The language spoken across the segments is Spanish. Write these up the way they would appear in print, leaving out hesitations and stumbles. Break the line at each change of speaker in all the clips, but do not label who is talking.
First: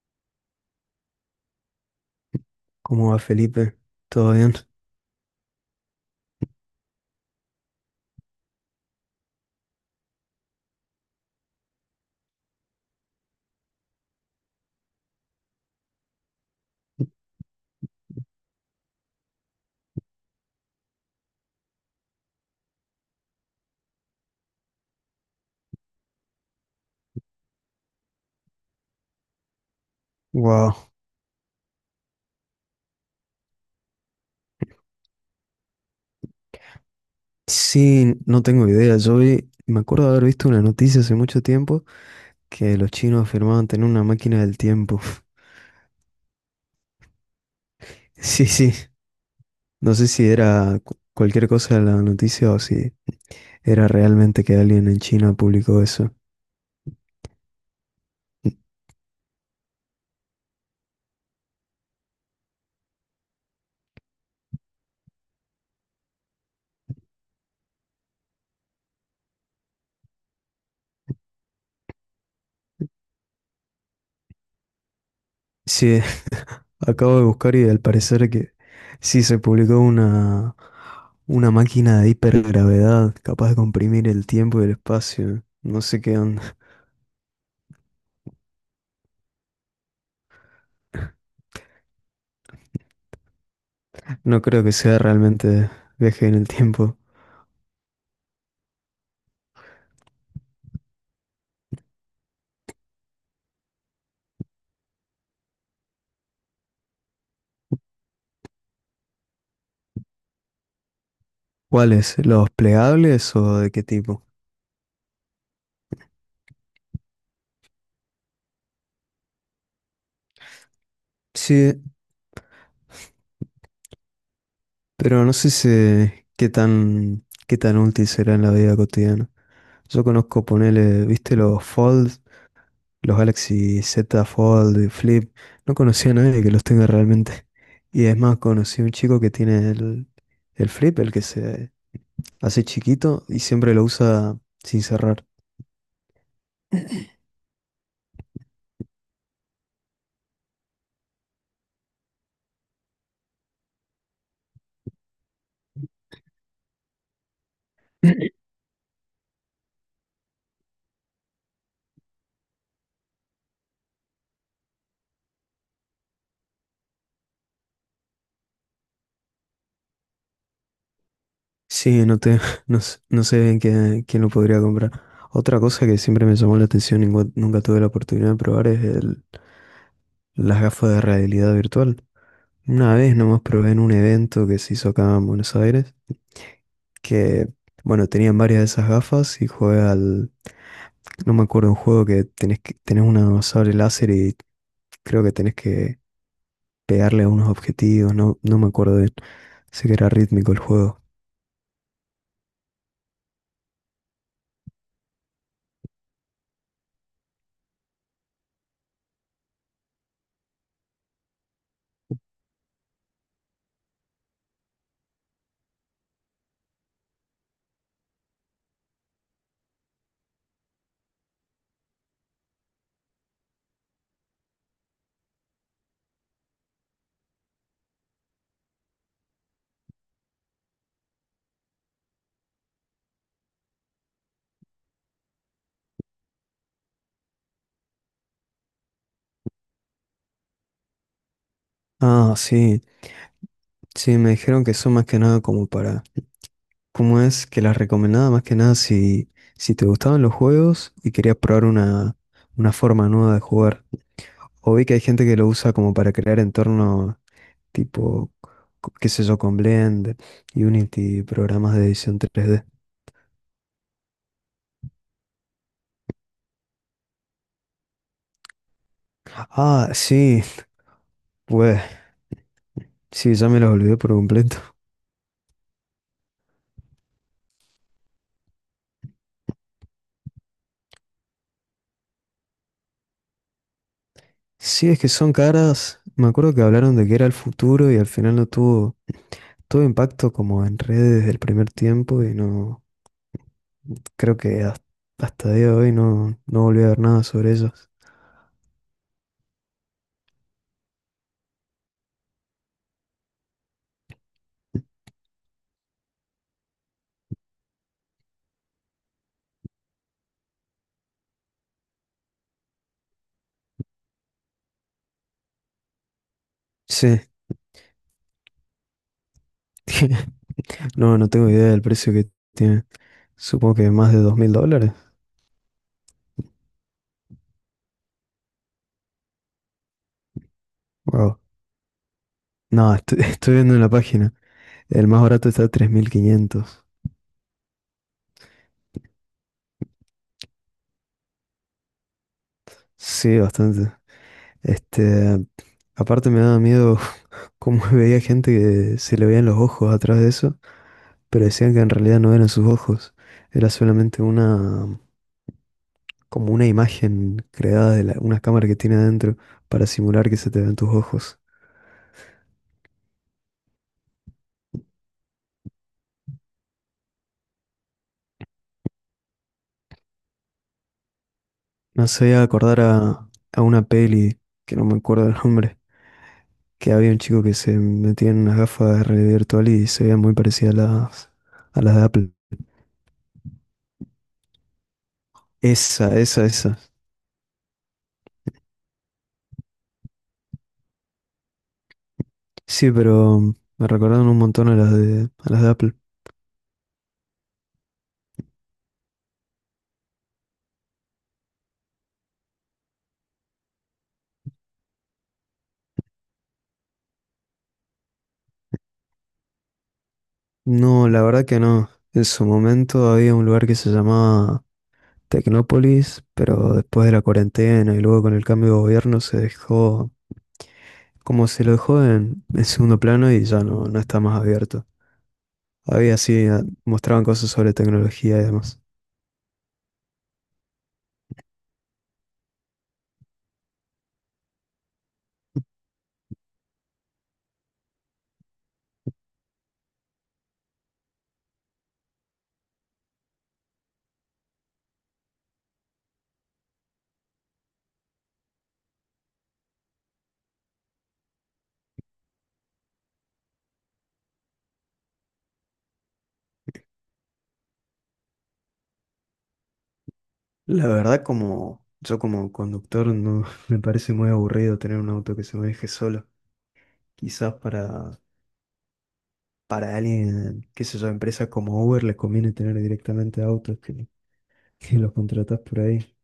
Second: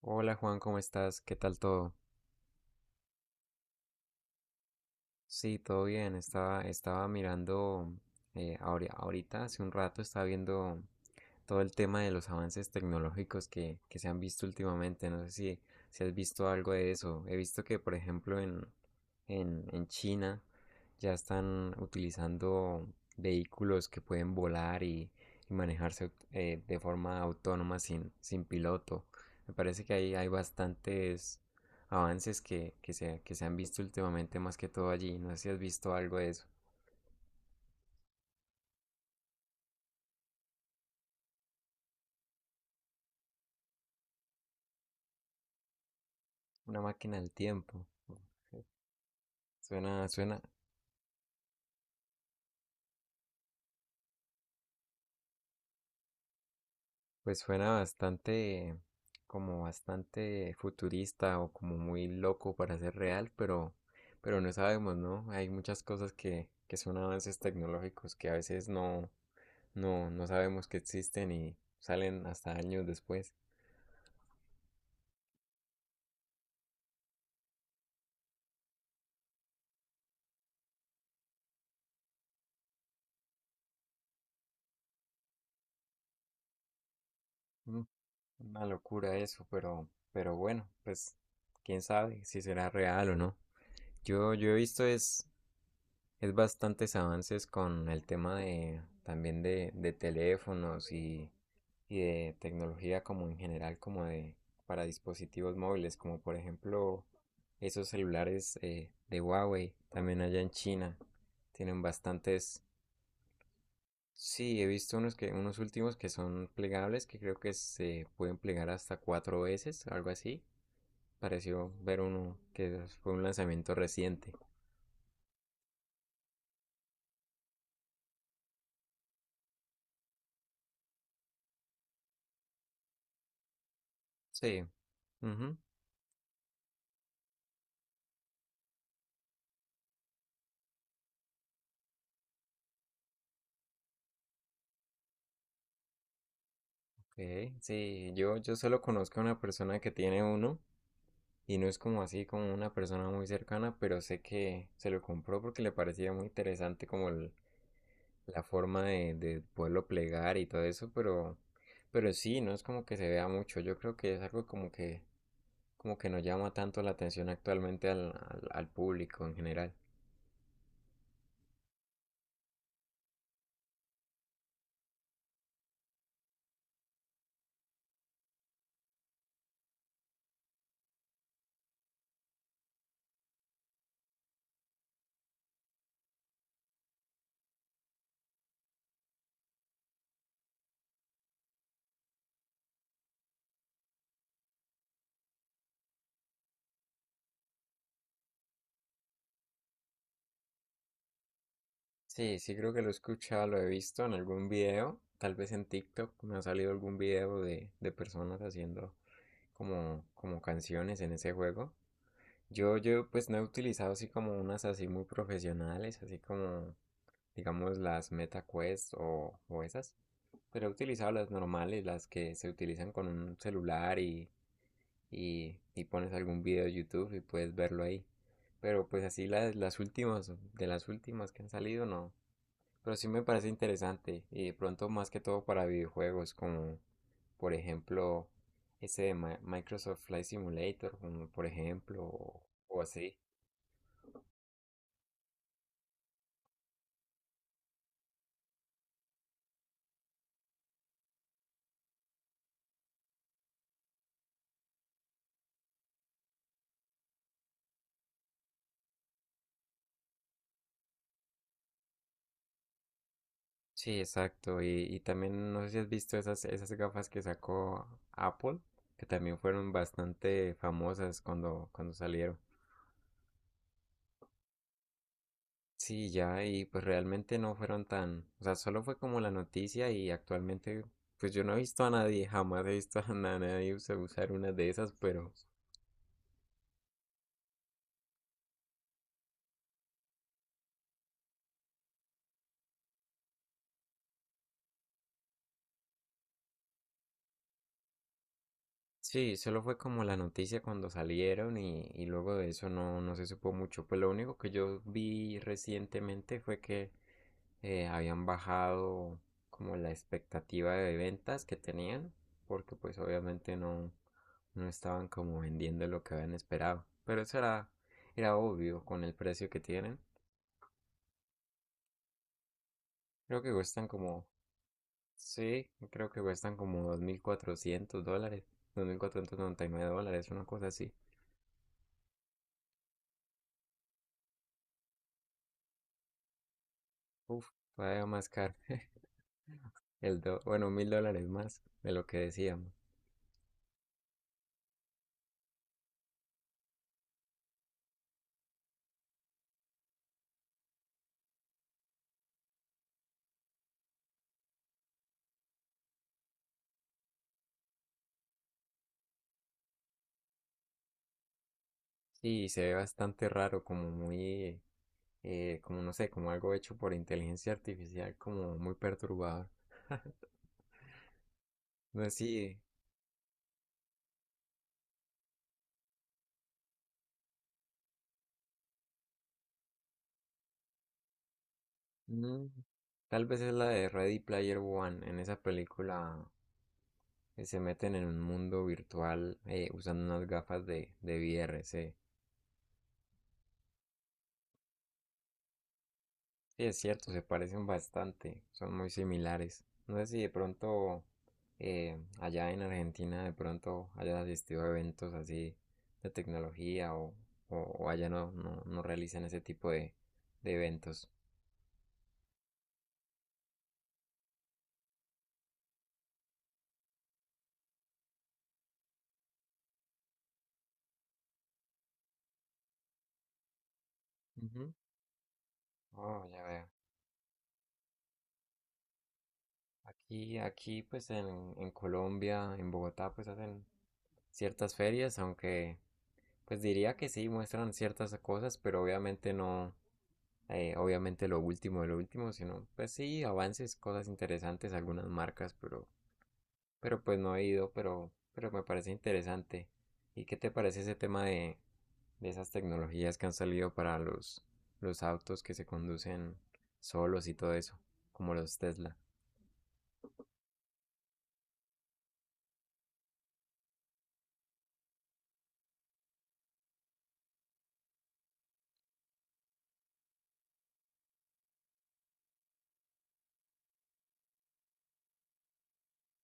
Hola Juan, ¿cómo estás? ¿Qué tal todo?
¿Cómo va, Felipe? ¿Todo bien?
Sí, todo bien. Estaba mirando, ahorita, hace un rato, estaba viendo todo el tema de los avances tecnológicos que se han visto últimamente. No sé si has visto algo de eso. He visto que, por ejemplo, en China ya están utilizando vehículos que pueden volar y manejarse de forma autónoma sin piloto. Me parece que ahí hay
Wow.
bastantes avances que se han visto últimamente más que todo allí. No sé si has visto algo de eso.
Sí, no tengo idea. Yo vi, me acuerdo de haber visto una noticia hace mucho tiempo que los chinos afirmaban tener una máquina del tiempo.
Una máquina del tiempo.
Sí, sí. No sé
Suena,
si
suena,
era cualquier cosa de la noticia o si era realmente que alguien en China publicó eso.
pues suena bastante, como bastante futurista o como muy loco para ser real, pero no sabemos, ¿no? Hay muchas cosas que son avances tecnológicos que a veces no sabemos que existen y salen hasta años después.
Sí, acabo de buscar y al parecer que sí se publicó una máquina de hipergravedad capaz de comprimir el tiempo y el espacio. No sé qué onda.
Mm. Una locura eso, pero bueno, pues quién sabe si será real o no. Yo,
No
yo he
creo que
visto
sea
es,
realmente viaje
es
en el
bastantes
tiempo.
avances con el tema de también de teléfonos y de tecnología como en general, como de para dispositivos móviles, como por ejemplo esos celulares de Huawei, también allá en China, tienen
¿Cuáles? ¿Los
bastantes.
plegables o de qué tipo?
Sí, he visto unos que, unos últimos que son plegables, que creo que se pueden plegar hasta cuatro veces, algo así. Pareció
Sí,
ver uno que fue un lanzamiento reciente.
pero no sé qué tan útil será en la vida cotidiana. Yo conozco, ponele, ¿viste los Fold? Los Galaxy Z
Sí.
Fold y Flip.
Ujú.
No conocía a nadie que los tenga realmente. Y es más, conocí a un chico que tiene el Flip, el que se hace chiquito y siempre lo usa sin cerrar.
Ok, sí, yo solo conozco a una persona que tiene uno y no es como así como una persona muy cercana, pero sé que se lo compró porque le parecía muy interesante como la forma de poderlo plegar y todo eso, pero sí, no es como que se vea mucho. Yo creo que es algo como que no llama tanto la atención actualmente al público en general.
Sí, no te, no sé bien quién, quién lo podría comprar. Otra cosa que siempre me llamó la atención y nunca nunca tuve la oportunidad de probar es las gafas de realidad virtual. Una vez nomás probé en un evento que se hizo acá en Buenos Aires, que, bueno, tenían varias de esas gafas y jugué no me acuerdo, un juego que tenés una sable láser y creo que tenés que pegarle a unos objetivos, no, no me acuerdo bien. Sé que era rítmico el juego.
Sí, sí creo que lo he escuchado, lo he visto en algún video, tal vez en TikTok me ha salido algún video de personas haciendo como canciones en ese juego. Yo pues no he utilizado así como unas así muy profesionales, así como digamos las Meta Quest o esas, pero he utilizado las normales, las que se utilizan con un celular y pones algún video de YouTube y puedes verlo ahí. Pero pues así de las últimas que han salido, no. Pero sí me parece interesante. Y de pronto más que todo para videojuegos, como por ejemplo ese de Microsoft Flight Simulator, como por ejemplo,
Ah,
o,
sí,
o así.
sí, me dijeron que son más que nada como para… ¿Cómo es que las recomendaba más que nada si, si te gustaban los juegos y querías probar una forma nueva de jugar? O vi que hay gente que lo usa como para crear entornos tipo, qué sé yo, con Blender, Unity, programas de edición 3D.
Sí, exacto. Y también no sé si has visto esas gafas que sacó Apple, que también fueron
Ah, sí,
bastante famosas cuando,
pues
cuando salieron.
sí, ya me los olvidé por completo.
Sí, ya, y pues realmente no fueron tan, o sea, solo fue como la noticia y actualmente, pues yo no he visto a nadie, jamás he visto a nadie usar una de
Sí,
esas,
es que
pero
son caras. Me acuerdo que hablaron de que era el futuro y al final no tuvo todo impacto como en redes del primer tiempo y no. Creo que hasta día de hoy no, no volví a ver nada sobre ellos.
sí, solo fue como la noticia cuando salieron y luego de eso no se supo mucho. Pues lo único que yo vi recientemente fue que habían bajado como la expectativa de ventas que tenían, porque pues obviamente no estaban como vendiendo lo que habían esperado.
Sí,
Pero eso era obvio con el precio que tienen.
no, no tengo idea del precio que tiene.
Creo que
Supongo
cuestan
que más de
como,
$2,000.
sí, creo que cuestan como $2,400, $2,499, una cosa así.
Wow. No, estoy, estoy viendo en la página. El más barato está a 3,500.
Uf, todavía más caro. Bueno, $1,000 más de lo que decíamos.
Sí, bastante. Este, aparte me daba miedo cómo veía gente que se le veían los ojos atrás de eso, pero decían que en realidad no eran sus ojos. Era solamente una, como una imagen creada de una cámara que tiene adentro para simular que se te ven tus ojos.
Sí, se ve bastante raro, como muy, como no sé, como algo hecho por inteligencia artificial, como muy perturbador. No
Me
sé,
hacía
sí,
acordar a una peli, que no me acuerdo el nombre, que había un chico que se metía en unas gafas de realidad virtual y se veía muy parecida a las de Apple.
mm, tal vez es la de Ready Player One. En esa película
Esa, esa, esa.
se meten en un mundo virtual usando unas gafas de VR. Sí,
Sí, pero me recordaron un montón a las de Apple.
Sí, es cierto, se parecen bastante, son muy similares. No sé si de pronto allá en Argentina de pronto hayas asistido a eventos así de tecnología o allá no realizan ese tipo de
No,
eventos.
la verdad que no. En su momento había un lugar que se llamaba Tecnópolis, pero después de la cuarentena y luego con el cambio de gobierno se dejó. Como se lo dejó en segundo plano y ya no, no está más
Ujú.
abierto. Había
Oh, ya
sí,
veo.
mostraban cosas sobre tecnología y demás.
Aquí pues en Colombia, en Bogotá pues hacen ciertas ferias, aunque pues diría que sí muestran ciertas cosas, pero obviamente no. Obviamente lo último de lo último, sino pues sí, avances, cosas interesantes, algunas marcas, pero pues no he ido, pero me parece interesante. ¿Y qué te parece ese tema de esas tecnologías que han salido para los autos que se conducen solos y todo eso, como los Tesla?
La verdad, como yo como conductor, no me parece muy aburrido tener un auto que se maneje solo. Quizás para alguien, qué sé yo, empresas como Uber les conviene tener directamente autos que los contratás por ahí,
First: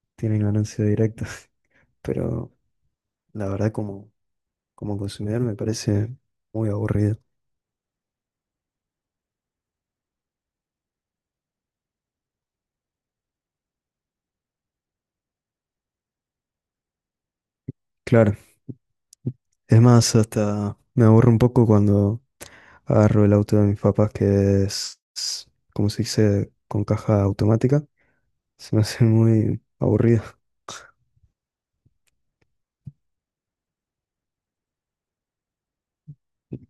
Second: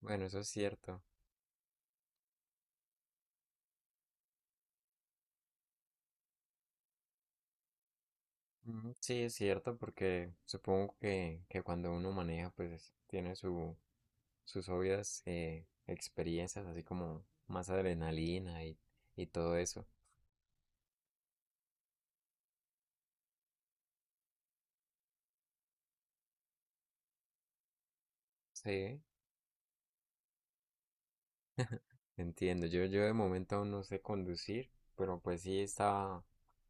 Bueno, eso
tienen
es
ganancia
cierto.
directa. Pero la verdad, como, como consumidor, me parece muy aburrido.
Mm, sí, es cierto, porque supongo que cuando uno maneja, pues tiene sus obvias experiencias, así como más
Claro.
adrenalina y todo
Es
eso.
más, hasta me aburro un poco cuando agarro el auto de mis papás, que es, como se dice, con caja automática. Se me
Sí,
hace muy aburrido.
entiendo. Yo de momento aún no sé conducir, pero pues sí estaba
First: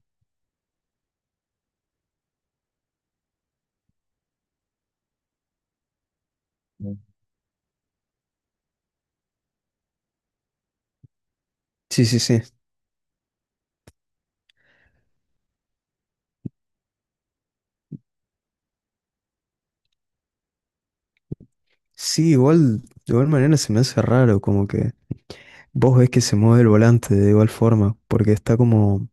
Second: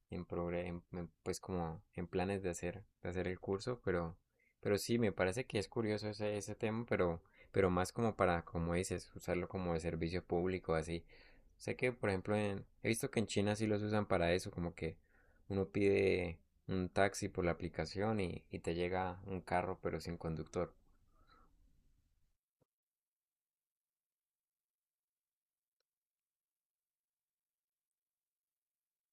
en, progre- en, pues como en planes de hacer el curso, pero sí, me parece que es curioso ese tema,
Mm.
pero más como para, como dices, usarlo como de servicio público, así. Sé que,
Sí,
por
sí,
ejemplo,
sí.
he visto que en China sí los usan para eso, como que uno pide un taxi por la aplicación y te llega un carro pero sin conductor.
Sí, igual, de igual manera se me hace raro, como que vos ves que se mueve el volante de igual forma, porque está como,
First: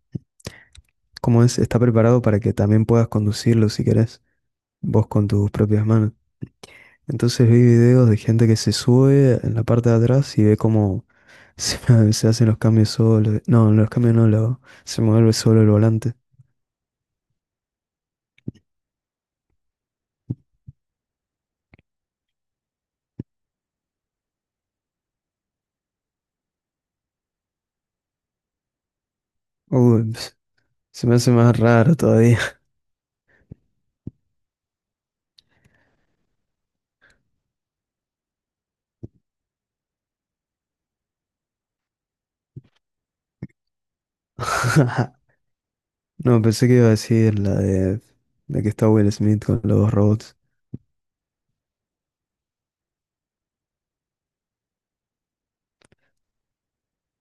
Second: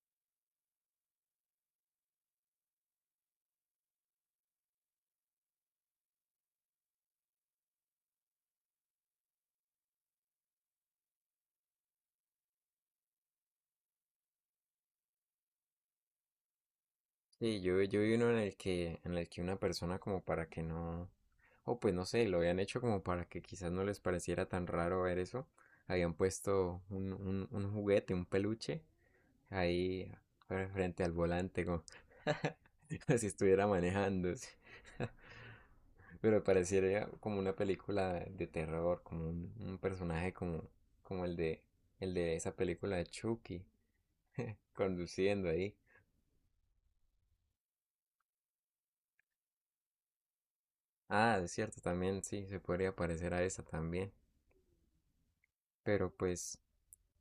como es, está preparado para que también puedas conducirlo si querés, vos con tus propias manos. Entonces vi videos de gente que se sube en la parte de atrás y ve cómo se, se hacen los cambios solo. No, los cambios no, lo, se mueve solo el volante.
Sí, yo vi uno en el que una persona como para que no, o pues no sé, lo habían hecho como para que quizás no les pareciera tan raro ver eso. Habían puesto un juguete, un peluche,
Uy,
ahí
ps,
frente
se
al
me hace más
volante, como
raro todavía.
como si estuviera manejando. Sí. Pero pareciera como una película de terror, como un personaje como el de esa película de Chucky, conduciendo ahí.
No, pensé que iba a decir la de, la que está Will Smith con los dos robots.
Ah, es cierto, también sí, se podría parecer a esa también. Pero pues,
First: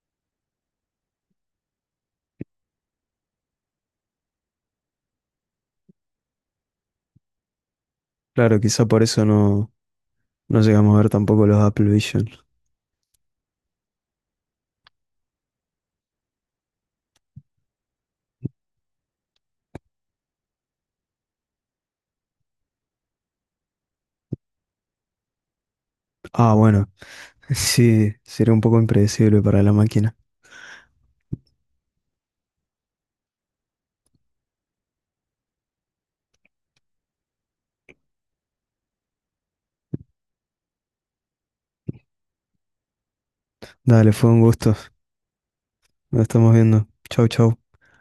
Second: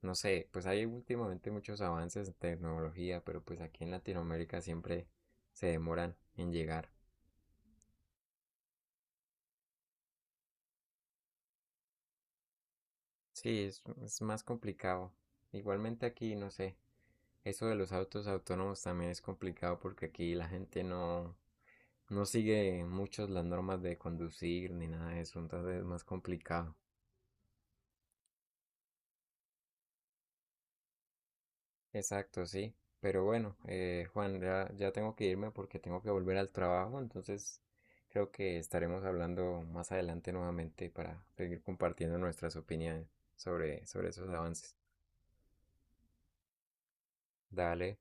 no sé, pues hay últimamente muchos avances en tecnología, pero pues aquí en Latinoamérica siempre se demoran en llegar.
Claro, quizá por eso no, no llegamos a ver tampoco los Apple Vision.
Sí, es más complicado. Igualmente aquí, no sé, eso de los autos autónomos también es complicado porque aquí la gente no sigue muchos las normas de conducir ni nada de eso, entonces es más
Ah,
complicado.
bueno, sí, sería un poco impredecible para la máquina.
Exacto, sí. Pero bueno, Juan, ya tengo que irme porque tengo que volver al trabajo, entonces creo que estaremos hablando más adelante nuevamente para seguir compartiendo nuestras opiniones sobre
Dale,
esos
fue un gusto.
avances.
Nos estamos viendo. Chau, chau.
Dale.